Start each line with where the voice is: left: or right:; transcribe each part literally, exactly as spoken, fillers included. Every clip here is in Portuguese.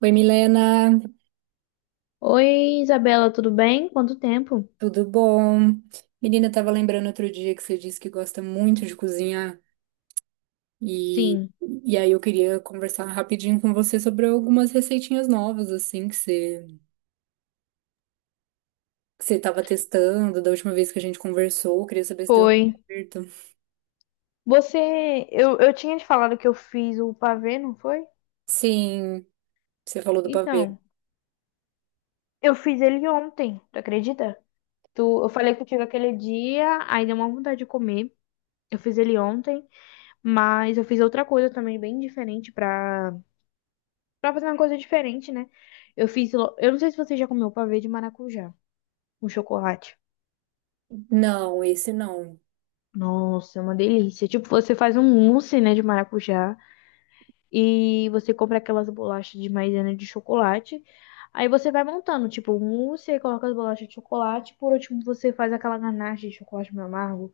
right: Oi, Milena,
left: Oi, Isabela, tudo bem? Quanto tempo?
right: tudo bom? Menina, eu tava lembrando outro dia que você disse que gosta muito de cozinhar e,
left: Sim,
right: e aí eu queria conversar rapidinho com você sobre algumas receitinhas novas, assim, que você, que você tava testando da última vez que a gente conversou. Eu queria saber se deu
left: foi.
right: certo.
left: Você, eu, eu tinha te falado que eu fiz o pavê, não foi?
right: Sim, você falou do pavê.
left: Então, eu fiz ele ontem, tu acredita? Tu, eu falei contigo aquele dia, aí deu uma vontade de comer. Eu fiz ele ontem, mas eu fiz outra coisa também bem diferente pra, pra fazer uma coisa diferente, né? Eu fiz, lo- eu não sei se você já comeu pavê de maracujá, com chocolate.
right: Não, esse não.
left: Nossa, é uma delícia. Tipo, você faz um mousse, né, de maracujá. E você compra aquelas bolachas de maisena de chocolate. Aí você vai montando, tipo, o mousse, aí coloca as bolachas de chocolate. Por último, você faz aquela ganache de chocolate meio amargo.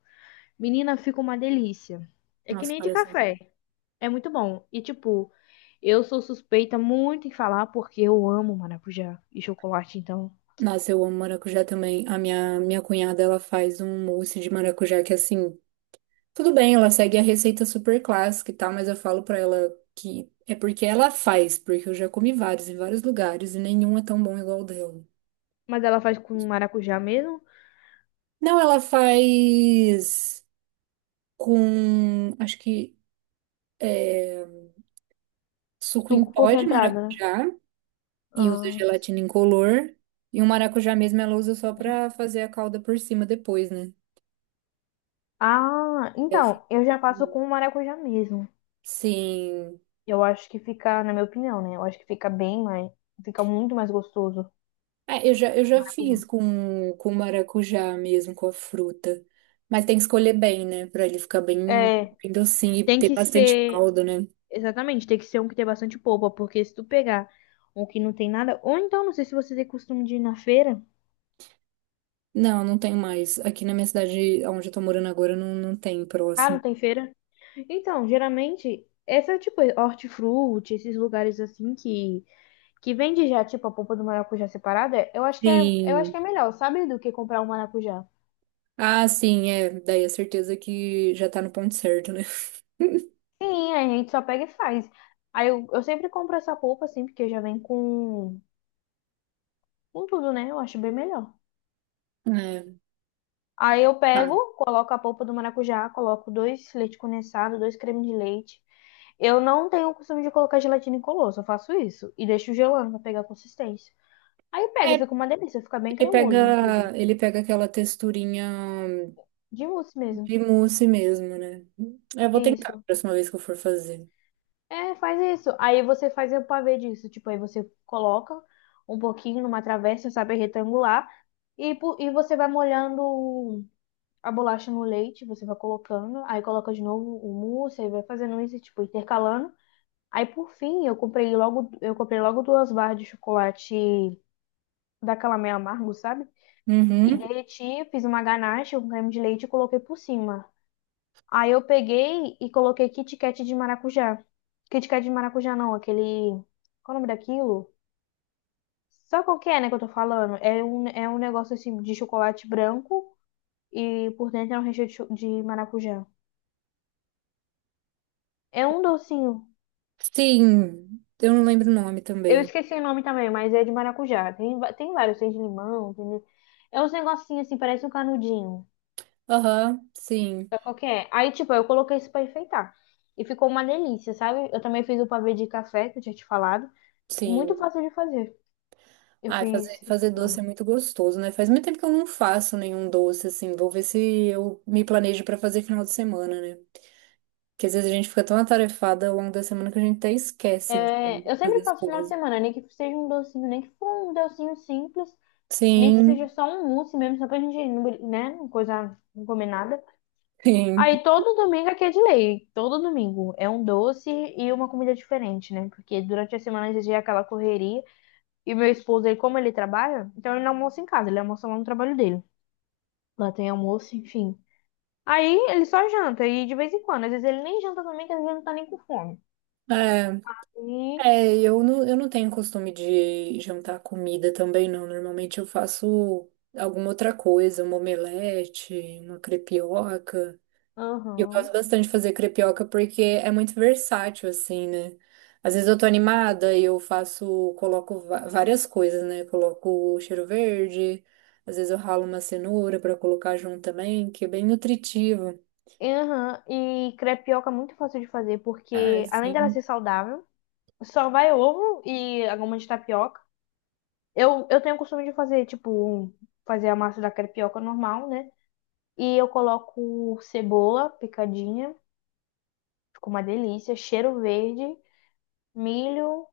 left: Menina, fica uma delícia. É que
right: Nossa,
left: nem de
right: pareceu bom.
left: café. É muito bom. E, tipo, eu sou suspeita muito em falar porque eu amo maracujá e chocolate, então.
right: Nossa, eu amo maracujá também. A minha, minha cunhada, ela faz um mousse de maracujá que, assim, tudo bem, ela segue a receita super clássica e tal, mas eu falo pra ela que é porque ela faz, porque eu já comi vários em vários lugares e nenhum é tão bom igual o dela.
left: Mas ela faz com maracujá mesmo?
right: Não, ela faz com, acho que é, suco em
left: Suco
right: pó de
left: concentrado, né?
right: maracujá e usa
left: Ah,
right: gelatina incolor. E o maracujá mesmo ela usa só pra fazer a calda por cima depois, né?
left: ah,
right: É, fica-
left: então, eu já faço com maracujá mesmo.
right: Sim.
left: Eu acho que fica, na minha opinião, né? Eu acho que fica bem mais, fica muito mais gostoso.
right: É, eu já, eu já
left: Maracujá.
right: fiz com, com maracujá mesmo, com a fruta. Mas tem que escolher bem, né? Pra ele ficar bem,
left: É,
right: bem docinho e
left: tem
right: ter
left: que
right: bastante
left: ser,
right: caldo, né?
left: exatamente, tem que ser um que tem bastante polpa, porque se tu pegar um que não tem nada, ou então, não sei se você tem costume de ir na feira.
right: Não, não tem mais. Aqui na minha cidade, onde eu tô morando agora, não, não tem
left: Ah, não
right: próximo.
left: tem feira? Então, geralmente, essa, tipo, hortifruti, esses lugares assim que, que vende já, tipo, a polpa do maracujá separada, eu acho que é, eu acho
right: Sim.
left: que é melhor, sabe? Do que comprar um maracujá.
right: Ah, sim, é. Daí a certeza que já tá no ponto certo, né?
left: Sim, a gente só pega e faz. Aí eu, eu sempre compro essa polpa assim, porque já vem com, com tudo, né? Eu acho bem melhor.
right: É,
left: Aí eu
right: tá.
left: pego, coloco a polpa do maracujá, coloco dois leite condensado, dois creme de leite. Eu não tenho o costume de colocar gelatina incolor, só faço isso. E deixo gelando pra pegar a consistência. Aí pega,
right: É,
left: fica uma delícia, fica bem
right: ele
left: cremoso, inclusive.
right: pega, ele pega aquela texturinha
left: De mousse mesmo.
right: de mousse mesmo, né? Eu vou tentar a
left: Isso.
right: próxima vez que eu for fazer.
left: É, faz isso. Aí você faz o pavê disso. Tipo, aí você coloca um pouquinho numa travessa, sabe, retangular. E, po- e você vai molhando a bolacha no leite, você vai colocando. Aí coloca de novo o mousse, aí vai fazendo isso, tipo, intercalando. Aí, por fim, eu comprei logo, eu comprei logo duas barras de chocolate daquela meio amargo, sabe? E
right: Uhum.
left: derreti, fiz uma ganache com creme de leite e coloquei por cima. Aí eu peguei e coloquei Kit Kat de maracujá. Kit Kat de maracujá não, aquele. Qual é o nome daquilo? Sabe qual que é, né, que eu tô falando? É um, é um negócio assim de chocolate branco e por dentro é um recheio de, cho- de maracujá. É um docinho.
right: Sim, eu não lembro o nome
left: Eu
right: também.
left: esqueci o nome também, mas é de maracujá. Tem, va- tem vários, tem de limão, tem de- É uns negocinhos assim, parece um canudinho.
right: Aham, sim,
left: Sabe qual que é? Aí, tipo, eu coloquei isso pra enfeitar. E ficou uma delícia, sabe? Eu também fiz o pavê de café, que eu tinha te falado. Muito
right: sim.
left: fácil de fazer. Eu
right: Ai, fazer,
left: fiz final de
right: fazer doce é
left: semana.
right: muito gostoso, né? Faz muito tempo que eu não faço nenhum doce, assim. Vou ver se eu me planejo pra fazer final de semana, né? Porque às vezes a gente fica tão atarefada ao longo da semana que a gente até esquece de
left: É, eu
right: fazer
left: sempre
right: as
left: faço final de
right: coisas.
left: semana, nem que seja um docinho, nem que for um docinho simples, nem que seja
right: Sim,
left: só um mousse mesmo, só pra gente, não bri- né, não coisa, não comer nada.
right: sim.
left: Aí todo domingo aqui é de lei, todo domingo é um doce e uma comida diferente, né? Porque durante a semana a gente é aquela correria e meu esposo, ele, como ele trabalha, então ele não almoça em casa, ele almoça lá no trabalho dele. Lá tem almoço, enfim. Aí ele só janta e de vez em quando, às vezes ele nem janta também, que às vezes ele não tá nem com fome.
right: É,
left: E,
right: é, eu não, eu não tenho costume de jantar comida também, não. Normalmente eu faço alguma outra coisa, uma omelete, uma crepioca. Eu gosto
left: aham.
right: bastante de fazer crepioca porque é muito versátil, assim, né? Às vezes eu tô animada e eu faço, coloco va- várias coisas, né? Coloco cheiro verde, às vezes eu ralo uma cenoura pra colocar junto também, que é bem nutritivo.
left: Aham, e crepioca é muito fácil de fazer,
right: Ah,
left: porque além dela ser
right: sim.
left: saudável, só vai ovo e a goma de tapioca. Eu, eu tenho o costume de fazer, tipo, um- fazer a massa da crepioca normal, né? E eu coloco cebola picadinha, fica uma delícia, cheiro verde, milho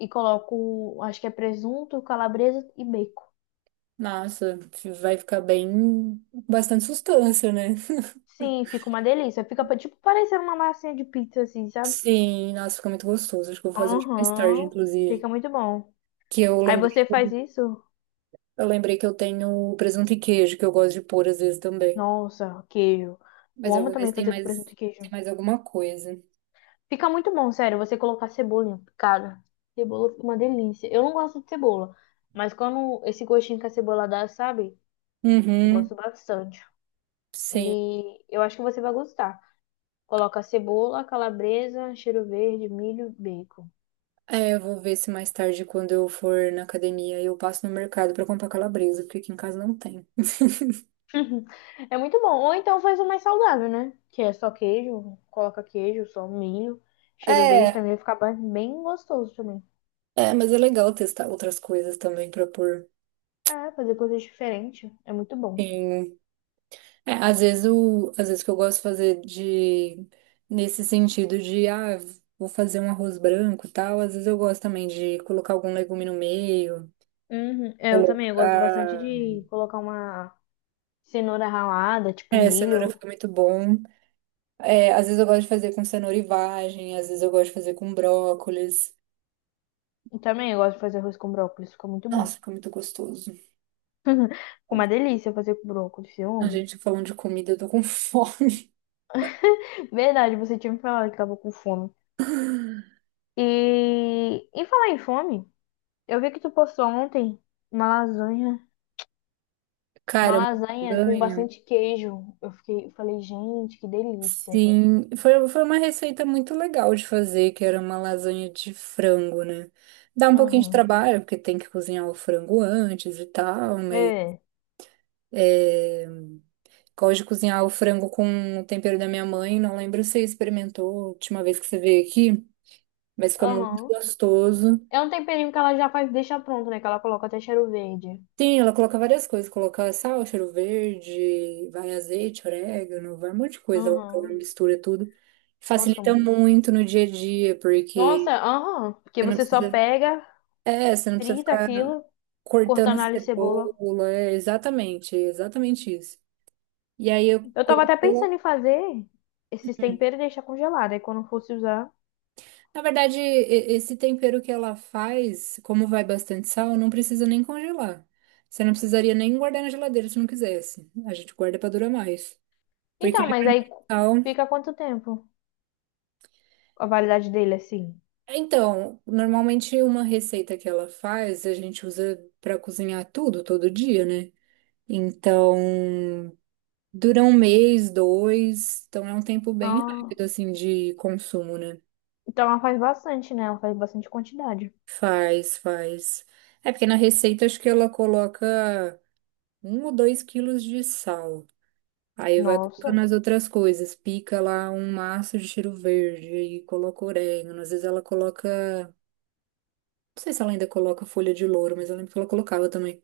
left: e coloco, acho que é presunto, calabresa e bacon.
right: Nossa, vai ficar bem, bastante sustância, né?
left: Sim, fica uma delícia. Fica pa- tipo parecendo uma massinha de pizza, assim, sabe?
right: Sim, nossa, fica muito gostoso. Acho que eu vou fazer hoje mais tarde,
left: Aham,
right: inclusive.
left: fica muito bom.
right: Que eu
left: Aí
right: lembrei,
left: você
right: que
left: faz
right: eu
left: isso.
right: eu lembrei que eu tenho presunto e queijo, que eu gosto de pôr às vezes também.
left: Nossa, queijo. Eu
right: Mas eu
left: amo
right: vou ver
left: também
right: se tem
left: fazer com
right: mais,
left: presunto e
right: tem
left: queijo.
right: mais alguma coisa.
left: Fica muito bom, sério, você colocar cebolinha. Cara, cebola fica uma delícia. Eu não gosto de cebola, mas quando esse gostinho que a cebola dá, sabe? Eu
right: Uhum,
left: gosto bastante.
right: sim.
left: E eu acho que você vai gostar. Coloca cebola, calabresa, cheiro verde, milho, bacon.
right: É, eu vou ver se mais tarde, quando eu for na academia, eu passo no mercado pra comprar calabresa, porque aqui em casa não tem.
left: É muito bom. Ou então faz o mais saudável, né? Que é só queijo, coloca queijo, só milho. Cheiro verde
right: É,
left: também vai ficar ba- bem gostoso também.
right: é, mas é legal testar outras coisas também pra pôr.
left: É, fazer coisas diferentes é muito bom.
right: em- É, às vezes o, às vezes o que eu gosto de fazer de nesse sentido de ah, vou fazer um arroz branco e tal, às vezes eu gosto também de colocar algum legume no meio,
left: Uhum. É, eu também, eu gosto bastante
right: colocar,
left: de colocar uma cenoura ralada, tipo
right: é, cenoura
left: milho.
right: fica muito bom. É, às vezes eu gosto de fazer com cenoura e vagem, às vezes eu gosto de fazer com brócolis.
left: Eu também, eu gosto de fazer arroz com brócolis, fica muito bom.
right: Nossa, fica muito gostoso.
left: Fica uma delícia fazer com brócolis, eu
right: A
left: amo.
right: gente falando de comida, eu tô com fome.
left: Verdade, você tinha me falado que tava com fome. E em falar em fome, eu vi que tu postou ontem uma lasanha, uma
right: Cara, uma
left: lasanha com
right: lasanha.
left: bastante queijo. Eu fiquei, eu falei, gente, que delícia.
right: Sim, foi, foi uma receita muito legal de fazer, que era uma lasanha de frango, né? Dá um pouquinho de
left: Aham.
right: trabalho, porque tem que cozinhar o frango antes e tal, mas
left: É.
right: é, gosto de cozinhar o frango com o tempero da minha mãe. Não lembro se você experimentou a última vez que você veio aqui, mas fica muito
left: Aham.
right: gostoso.
left: É um temperinho que ela já faz, deixa pronto, né? Que ela coloca até cheiro verde.
right: Sim, ela coloca várias coisas. Coloca sal, cheiro verde, vai azeite, orégano, vai um monte de coisa. Ela coloca,
left: Aham.
right: mistura tudo.
left: Nossa, fica
right: Facilita
left: muito.
right: muito no dia a dia,
left: Nossa,
right: porque
left: aham, porque
right: você não
left: você só
right: precisa,
left: pega,
right: é, você não precisa
left: frita
right: ficar
left: aquilo,
right: cortando
left: cortando alho e cebola.
right: cebola. É, exatamente, é exatamente isso. E aí eu
left: Eu tava até pensando
right: coloco.
left: em fazer esses temperos e deixar congelado, aí quando fosse usar.
right: Na verdade, e- esse tempero que ela faz, como vai bastante sal, não precisa nem congelar. Você não precisaria nem guardar na geladeira se não quisesse. A gente guarda para durar mais. Porque
left: Então, mas aí fica quanto tempo a validade dele, assim?
right: Então, normalmente uma receita que ela faz, a gente usa para cozinhar tudo, todo dia, né? Então, dura um mês, dois, então é um tempo bem
left: Ah,
right: rápido, assim, de consumo, né?
left: então ela faz bastante, né? Ela faz bastante quantidade.
right: Faz, faz. É porque na receita acho que ela coloca um ou dois quilos de sal. Aí vai colocando
left: Nossa.
right: as outras coisas, pica lá um maço de cheiro verde e coloca orégano. Às vezes ela coloca, não sei se ela ainda coloca folha de louro, mas eu lembro que ela colocava também.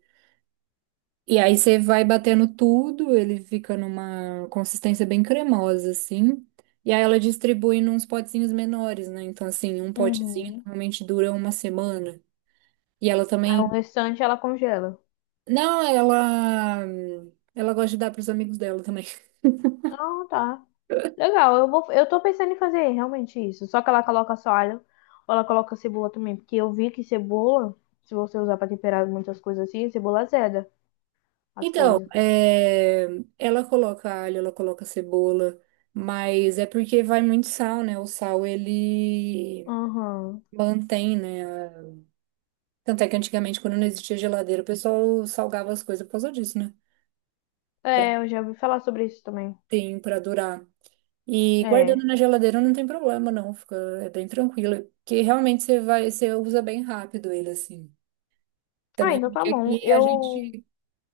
right: E aí você vai batendo tudo, ele fica numa consistência bem cremosa, assim. E aí ela distribui nos potezinhos menores, né? Então, assim, um potezinho
left: Uhum.
right: normalmente dura uma semana. E ela
left: Então o
right: também.
left: restante ela congela.
right: Não, ela. Ela gosta de dar pros amigos dela também.
left: Ah, tá. Legal, eu vou, eu tô pensando em fazer realmente isso. Só que ela coloca só alho, ou ela coloca cebola também, porque eu vi que cebola, se você usar pra temperar muitas coisas assim, cebola azeda as
right: Então,
left: coisas.
right: é, ela coloca alho, ela coloca cebola, mas é porque vai muito sal, né? O sal ele
left: Aham.
right: mantém, né? Tanto é que antigamente, quando não existia geladeira, o pessoal salgava as coisas por causa disso, né? Pra,
left: É, eu já ouvi falar sobre isso também.
right: tem para durar. E guardando
left: É.
right: na geladeira não tem problema, não. Fica, é bem tranquilo. Porque realmente você vai, você usa bem rápido ele, assim.
left: Ah,
right: Também
left: então tá
right: porque
left: bom.
right: aqui a
left: Eu.
right: gente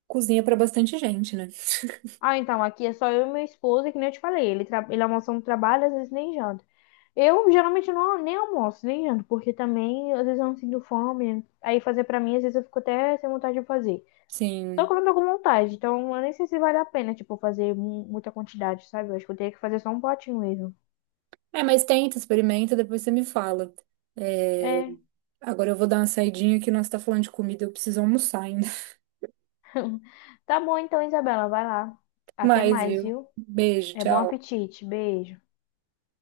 right: cozinha para bastante gente, né?
left: Ah, então, aqui é só eu e meu esposo, e que nem eu te falei. Ele, tra... ele almoça no trabalho, às vezes nem janta. Eu geralmente não nem almoço, nem janto, porque também às vezes eu não sinto fome. Aí fazer pra mim, às vezes eu fico até sem vontade de fazer. Só que
right: Sim.
left: eu não tô com vontade, então eu nem sei se vale a pena, tipo, fazer mu- muita quantidade, sabe? Eu acho que eu teria que fazer só um potinho mesmo.
right: É, mas tenta, experimenta, depois você me fala. É,
left: É.
right: agora eu vou dar uma saidinha que nós tá falando de comida, eu preciso almoçar ainda.
left: Tá bom então, Isabela, vai lá. Até
right: Mas,
left: mais,
right: viu?
left: viu?
right: Beijo,
left: É bom
right: tchau.
left: apetite. Beijo.